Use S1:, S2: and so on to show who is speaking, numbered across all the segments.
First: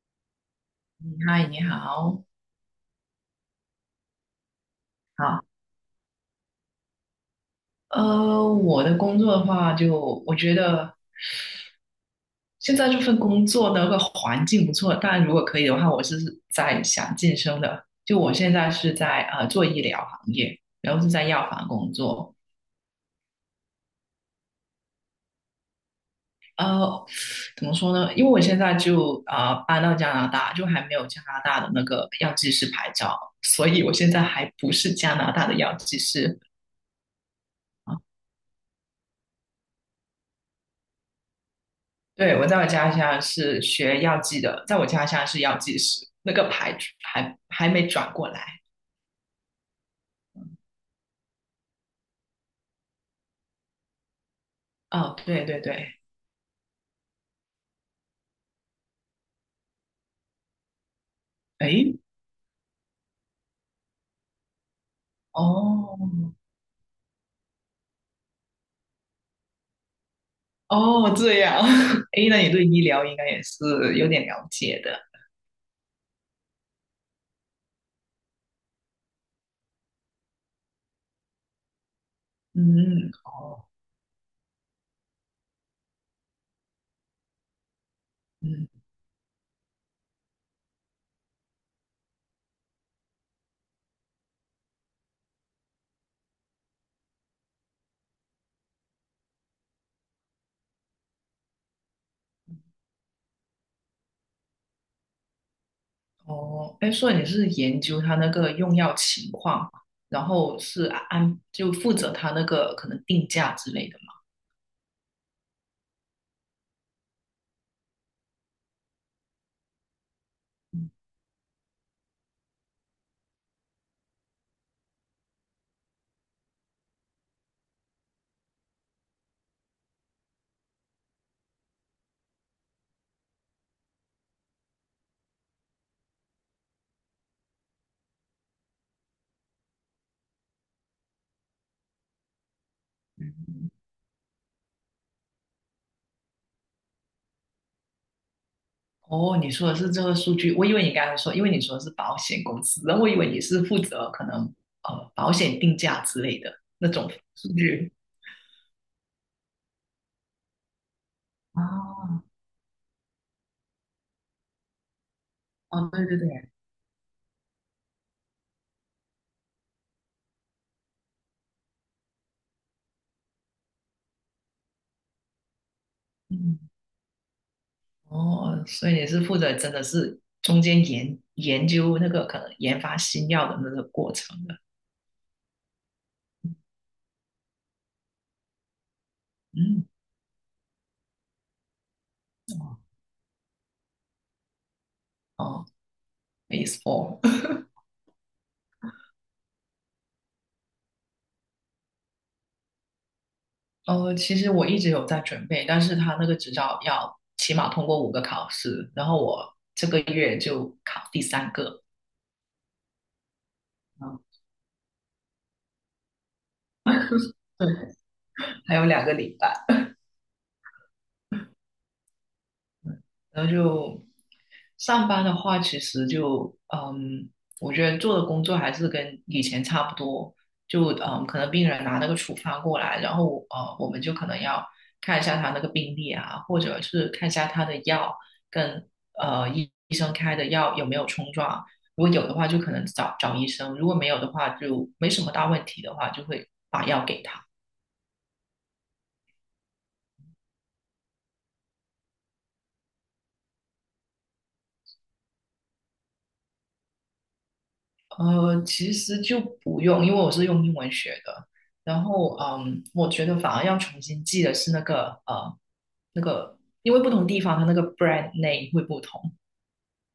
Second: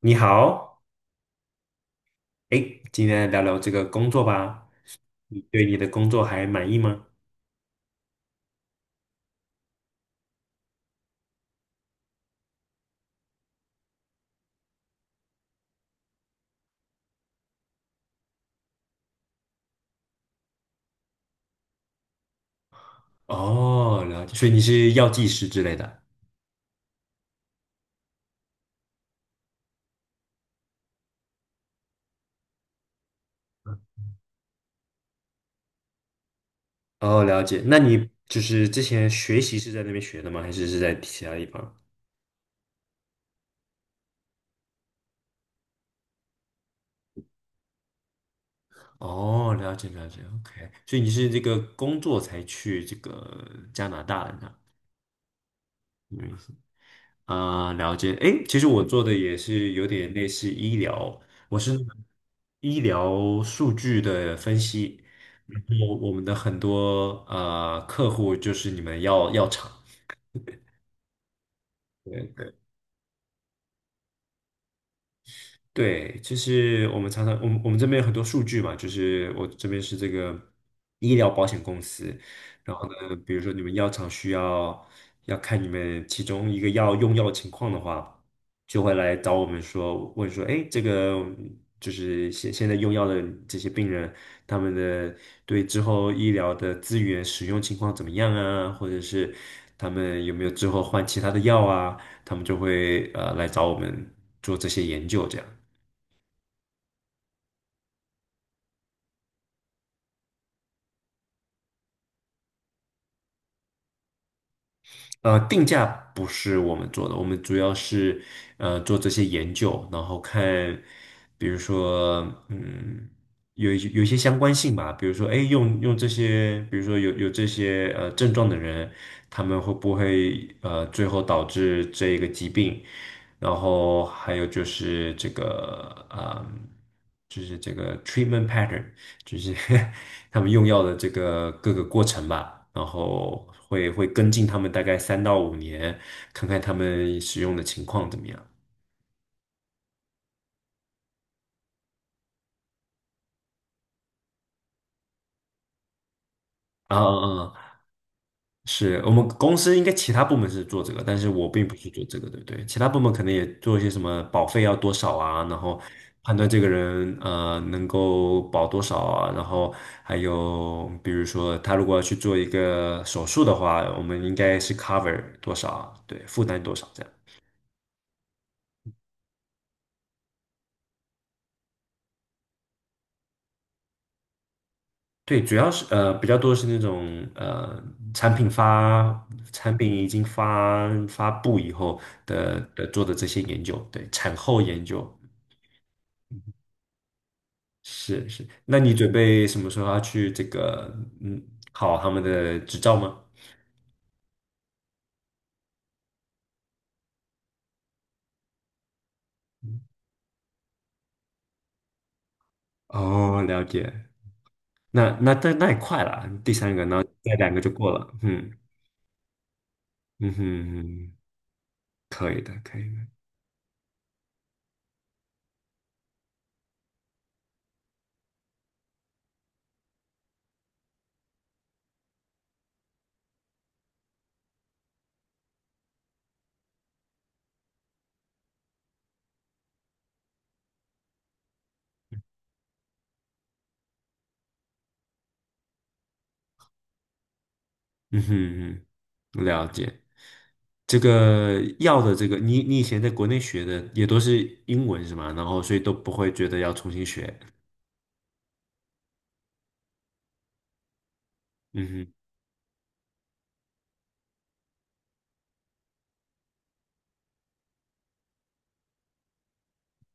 S1: 你好，
S2: 嗯嗨，你好。
S1: 哎，今天来聊聊这个工作吧。你
S2: 好。
S1: 对你的工作还满意吗？
S2: 我的工作的话就，我觉得现在这份工作的那个环境不错，但如果可以的话，我是在想晋升的。就我现在是在做医疗行业，然后是在药房工作。
S1: 哦，了解，所以你是药剂师之类的。
S2: 呃，怎么说呢？因为我现在就搬到加拿大，就还没有加拿大的那个药剂师牌照，所以我现在还不是加拿大的药剂师。
S1: 哦，了解。那
S2: 啊
S1: 你就是之前学习是在那边学的吗？还是是在其他地方？
S2: 对，我在我家乡是学药剂的，在我家乡是药剂师，那个牌还没转过来。
S1: 哦，了解了解，OK。所以你是这个工作才去这个加拿大的呢？
S2: 哦，对对对。
S1: 啊、了解。诶，其实我做的也是有点类似医疗，我是
S2: 诶，
S1: 医疗数据的分析，然后
S2: 哦
S1: 我们的很多啊客户就是你们药厂。
S2: 哦，这样。
S1: 对
S2: 诶，那你
S1: 对。
S2: 对医疗应该也是有点了解的。
S1: 对，就是我们常常，我们我们这边有很多数据嘛，就是我这边是这个医疗保险公司，然后
S2: 嗯，
S1: 呢，比如说你
S2: 哦。
S1: 们药厂需要要看你们其中一个药用药情况的话，
S2: 嗯，
S1: 就会来找我们说，问说，哎，这个就是现在用药的这些病人，他们的对之后医疗的资源使用情况怎么样啊，或者是他们有没有之后换其他的药啊，他们就会来找我们做这些研究这样。
S2: 哦。哎，所以你是研究他那个用药情况，然后是安就负责他那个可能定价之类的。
S1: 定价不是我们做的，我们主要是做这些研究，然后看，比如说，嗯，有一些相关性吧，比如说，哎，用这些，比如说有这些症状的人，他们会不会最后导致这一个疾病？然后还有就是这个，就是这个 treatment pattern。就是 他们用药的这个各个过程吧，然后会跟进他们大概3到5年，看看他们使用的情况怎么样。
S2: 哦，你说的是这个数据，我以为你刚才说，因为你说的是保险公司，然后我以为你是负责可能保险定价之类的那
S1: 啊
S2: 种
S1: 啊
S2: 数
S1: 啊！
S2: 据。
S1: 是我们公司应该其他部门是做这个，但是我并不是做这
S2: 哦，
S1: 个，对不对？其他部门可能也做一些什么保费要多少啊，然后
S2: 哦，对对对，
S1: 判断这个人能够保多少啊，然后还有比如说他如果要去做一个手术的话，我们应该是 cover 多少啊，对，负
S2: 嗯。
S1: 担多少这样。
S2: 哦，所以你是负责真的是中间研究那个可能研发新药的那个过程的。
S1: 对，主要是比较多是那种产品发产
S2: 嗯，
S1: 品已经发布以后的做的这些研究，对，产后研究
S2: 哦。 PHASFOR。
S1: 是是。那你准备什么时候要去这个嗯考他们的执照吗？
S2: 其实我一直有在准备，但是他那个执照要起码通过5个考试，然后我这个月就考第3个。
S1: 哦，了解。
S2: 嗯，
S1: 那也快了，第三个，然后再两个
S2: 对。
S1: 就过了。嗯
S2: 还有2个礼拜。
S1: 嗯哼，可以的，可以。
S2: 然后就上班的话，其实就我觉得做的工作还是跟以前差不多，就可能病人拿那个处方过来，然后我们就可能要看一下他那个病历啊，或者是看一下他的药跟医生开的药有没有冲撞，如果有的话就可能找找医生，如果没有的话就没什么大问题的话，就会把药给他。
S1: 嗯哼嗯，了解。这个药的这个，你以前在国内学的也都是英文是吗？然后所以都不会觉得要重新学。
S2: 其实就不用，因为我是用英文学的。
S1: 嗯
S2: 然
S1: 哼，
S2: 后，我觉得反而要重新记的是那个，那个，因为不同地方它那个 brand name 会不同，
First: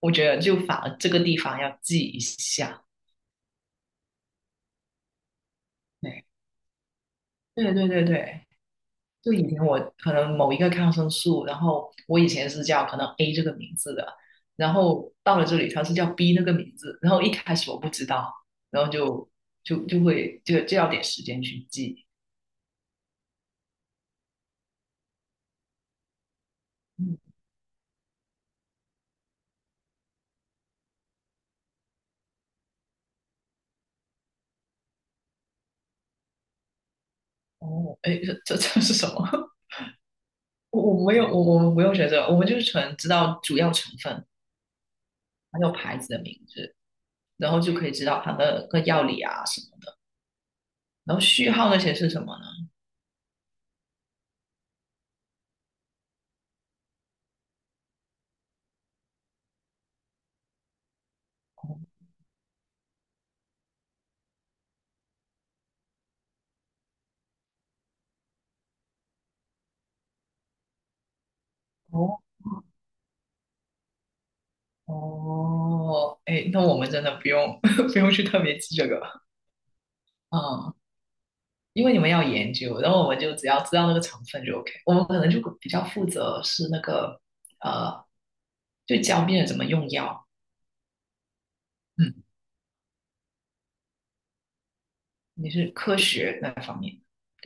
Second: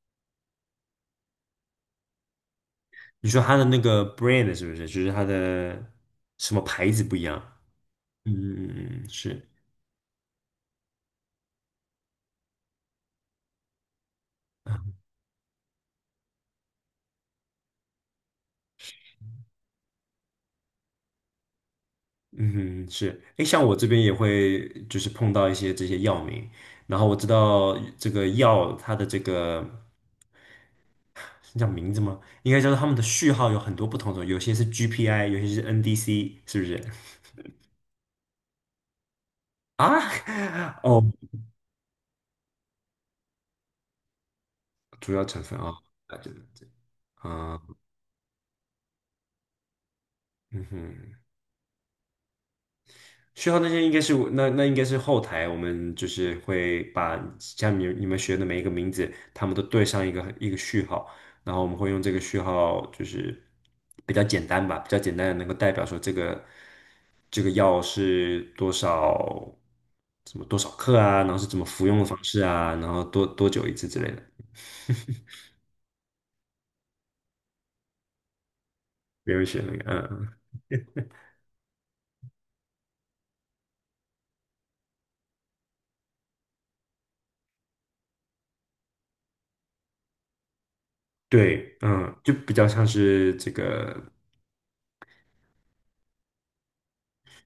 S2: 我觉得就反而这个地方要记一下。
S1: 你说它的那个 brand 是不是？就是它的
S2: 对，
S1: 什么牌子不一样？
S2: 对对对
S1: 嗯
S2: 对，
S1: 嗯嗯，嗯
S2: 就
S1: 是，
S2: 以前我可能某一个抗生素，然后我以前是叫可能 A 这个名字的，然后到了这里它是叫 B 那个名字，然后一开始我不知道，然后就会就要点时间去记。
S1: 嗯哼是。哎，像我这边也会就是碰到一些这些药名，然后我
S2: 嗯
S1: 知道这个药它的这个是叫名字吗？应该叫做他们的序号有很多不同种，有些是 GPI，有些是 NDC，是不是？
S2: 哦，哎，这是什么？
S1: 啊，
S2: 我
S1: 哦，
S2: 我没有，我们不用学这个，我们就是纯知道主要成分，
S1: 主要成分
S2: 还有
S1: 啊，
S2: 牌子
S1: 那
S2: 的
S1: 就
S2: 名字，然后
S1: 啊，
S2: 就可以知道它的个药理啊什么的，
S1: 嗯哼，
S2: 然后序号那些是什么呢？
S1: 需要那些应该是那应该是后台，我们就是会把下面你们学的每一个名字，他们都对上一个一个序号，然后我们会用
S2: 哦
S1: 这个序号，就是比较简单吧，比较简单的能够代表说这个药是多少，什么多少克啊，然后是怎么服用的
S2: 哦
S1: 方式啊，然后多久一次之类的，
S2: 哦，哎，那我们真的不用 不用去特别记这个。
S1: 没有学那个，嗯
S2: 嗯，因为你们要研究，然后我们就只要知道那个成分就 OK,我们可能就比较负责是那个呃，就教病人怎么用药。
S1: 对，嗯，
S2: 嗯，
S1: 就比较像是这个，
S2: 你是科学那方面。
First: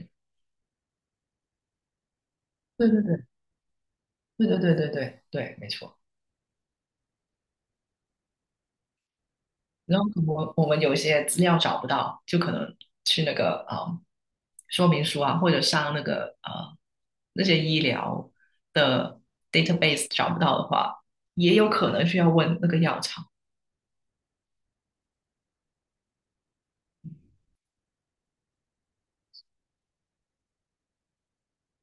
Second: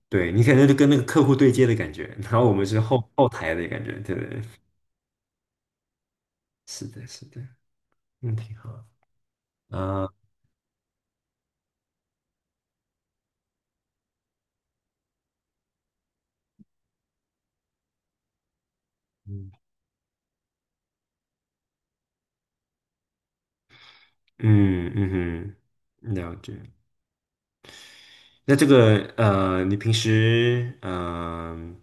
S1: 对你可能就跟那个客户对接的感觉，然后我们是
S2: 对对
S1: 后
S2: 对，
S1: 后台的感觉，对对对
S2: 对对对对对对，没错。
S1: 是的，是的，嗯，挺好，
S2: 然后
S1: 啊、
S2: 我们有一些资料找不到，就可能去那个说明书啊，或者上那个那些医疗的
S1: 嗯
S2: database 找不到的话，也有可能需要问那个药厂。
S1: 嗯嗯哼，了解。那这个，你平时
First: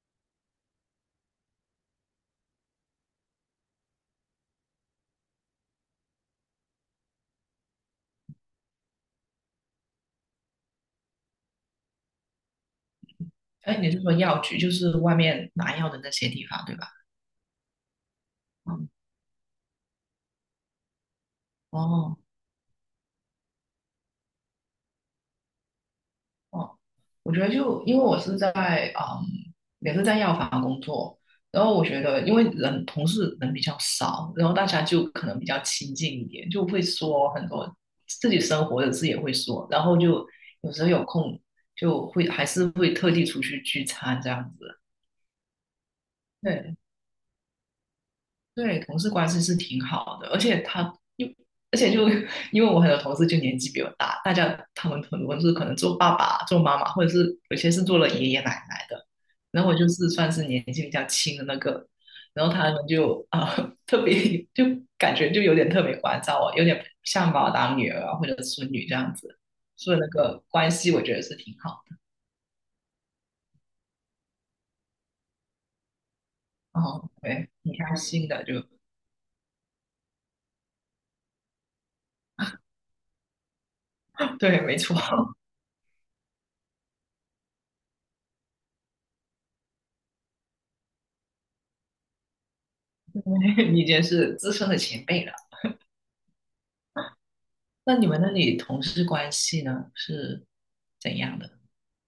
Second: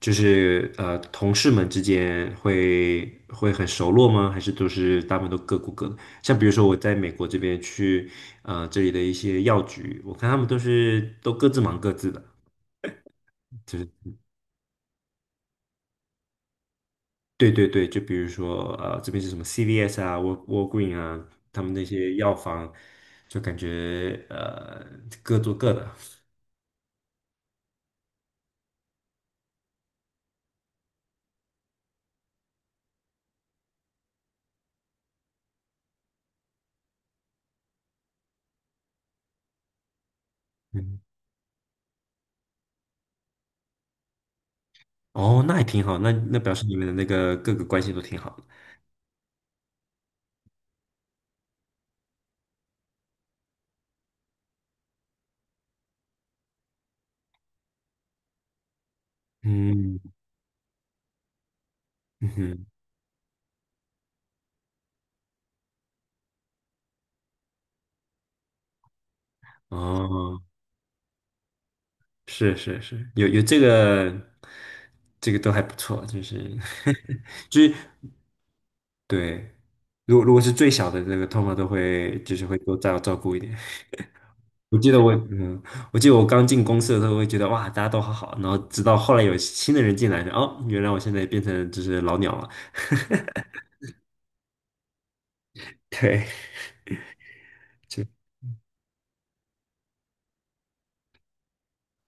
S1: 就是，同事们之间会很熟络吗？还是都是大部分都各顾各的？像比如说我在美国这边去这里的一些药局，我看他们都是都各自忙各自的。
S2: 哎，
S1: 就是
S2: 你是说药局，就是外面拿药的那些地方，对吧？
S1: 对对对，就比如说，
S2: 嗯，
S1: 这边是什么 CVS 啊、Walgreen 啊，他们那些
S2: 哦。
S1: 药房，就感觉各做各的。
S2: 哦，我觉得就因为我是在嗯，也是在药房工作，然后我觉得因为人同事人比较少，然后大家就可能比较亲近一点，就会说很多自己生活的事也会说，然后就有时候
S1: 嗯，
S2: 有空就会还是会特地出去聚餐这样子。
S1: 哦，那也挺好，那表示你
S2: 对，
S1: 们的那个各个关系都挺好的。
S2: 对，同事关系是挺好的。而且又就因为我很多同事就年纪比我大，他们很多是可能做爸爸、做妈妈，或者是有些是做了爷爷奶奶的，然后我就是
S1: 嗯
S2: 算是年纪比较轻的那个，
S1: 嗯
S2: 然后他
S1: 哼，
S2: 们就特别就感觉就有点特别关照我，有点像把我当女儿啊或者孙女这样子，所以那
S1: 哦，
S2: 个关系我觉得是挺好
S1: 是是是，有这个，这个都还不错，就是
S2: 的。哦，对，
S1: 就是
S2: 挺开心的，就
S1: 对，如果是最小的那个，通常都会就是会多照顾一点。
S2: 对，
S1: 我
S2: 没
S1: 记
S2: 错。
S1: 得我，嗯，我记得我刚进公司的时候，我会觉得哇，大家都好好，然后直到后来有新的人进来，哦，原来我现在变成就是老鸟了。
S2: 你已经是资深的前辈了。
S1: 对，
S2: 那
S1: 就
S2: 你们那里同事关系呢是怎样的？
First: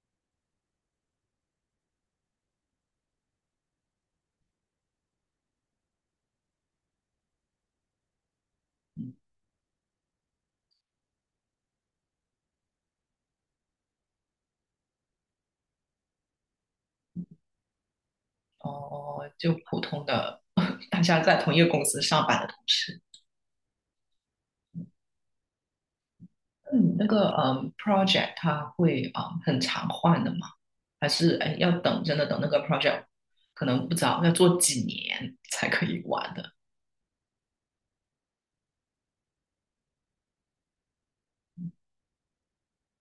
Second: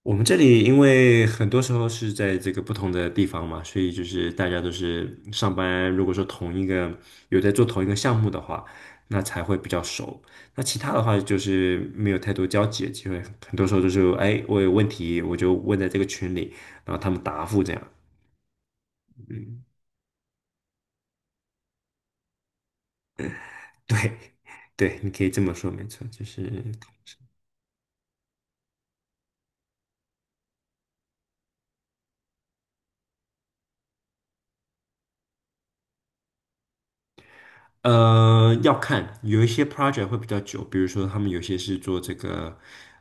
S1: 我们这里，因为很多时候是在这个不同的地方嘛，所以就是大家都是上班，如果说同一个有在做同一个项目的话，
S2: 嗯，
S1: 那才会比较熟。那其他的话就是没有太多交集的机会，很多时候就是哎，我有问题我就问在这个群里，然后他们答复这样。
S2: 哦，就
S1: 嗯
S2: 普通的 大家在同一个公司上班的同事。
S1: 对，对，你可以这么说，没错，就是，
S2: 那你那个project 它会很常换的吗？还是哎要等真的等那个 project 可能不早要做几年才可以完的？
S1: 要看有一些 project 会比较久，比如说他们有些是做这个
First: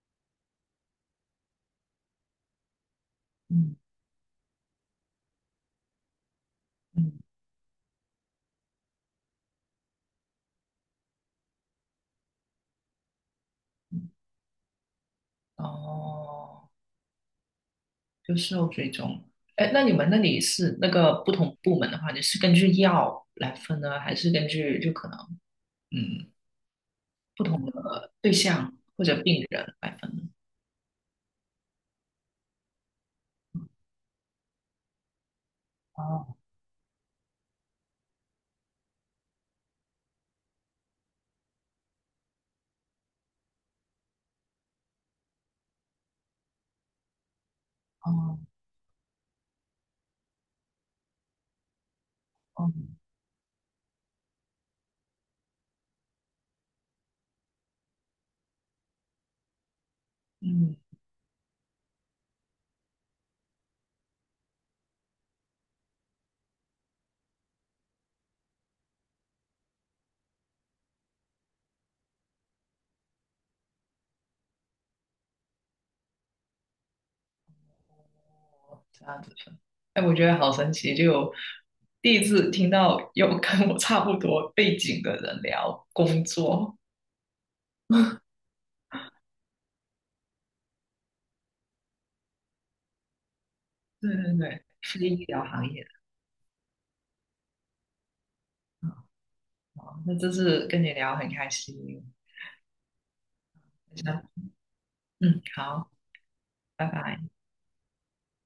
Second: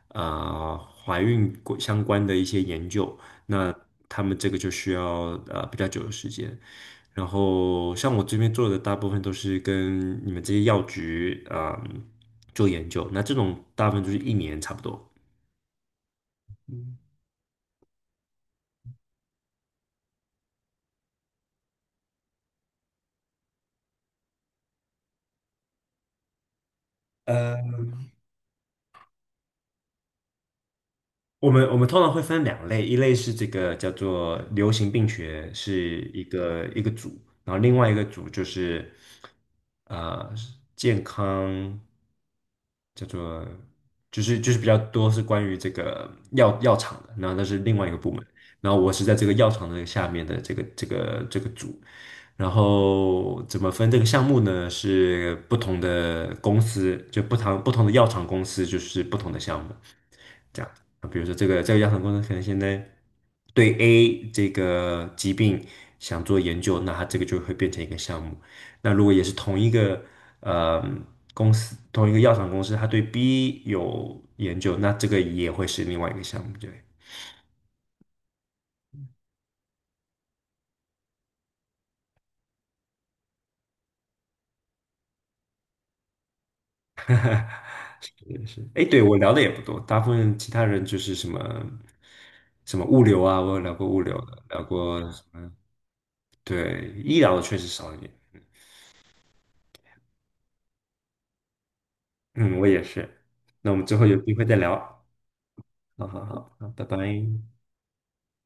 S1: 呃怀孕过相关的一些研究，那
S2: 嗯
S1: 他们这个就需要比较久的时间。
S2: 嗯
S1: 然后像我这边做的大部分都是跟你们这些药局啊、做研究，那这种大部分就
S2: 嗯，
S1: 是一年差不多。
S2: 哦，
S1: 嗯
S2: 就事后追踪。哎，那你们那里是那个不同部门的话，你是根据药来分呢，还是根据就可能？嗯，不同的对象或者病人来分的。
S1: 我们通常会分两类，一类是这个叫做流行病学，是一
S2: 哦
S1: 个一个组，然后另外一个组就是呃健康，叫做就是比较多是关于这个药厂的，然后那是另外一个部门，
S2: 哦
S1: 然后我是在这个药厂的下面的这个组，然
S2: 哦，
S1: 后怎么分这个项目呢？是不同的公司，就不同的药厂公司就是不同的项目。这样
S2: 嗯，
S1: 啊，比如说这个药厂公司可能现在对 A 这个疾病想做研究，那它这个就会变成一个项目。那如果也是同一个呃公司，同一个药厂公司，它对 B 有研究，那这个也会是另外一个项目。对，
S2: 哦这样子分。哎，我觉得好神奇，就有第一次听到有跟我差不多背景的人聊工作。
S1: 也是。哎，对，我聊的也不多，大部分其他人就是什么什么物流啊，我有聊过物
S2: 对
S1: 流
S2: 对
S1: 的，聊
S2: 对，
S1: 过
S2: 非
S1: 什
S2: 医疗
S1: 么，
S2: 行业的。
S1: 对，医疗的确实少一点。
S2: 好，那这次跟你聊很开心。
S1: 嗯，我也是。那我们之后有
S2: 那
S1: 机会再聊。
S2: 嗯，好，
S1: 好好好，好，拜
S2: 拜
S1: 拜。
S2: 拜。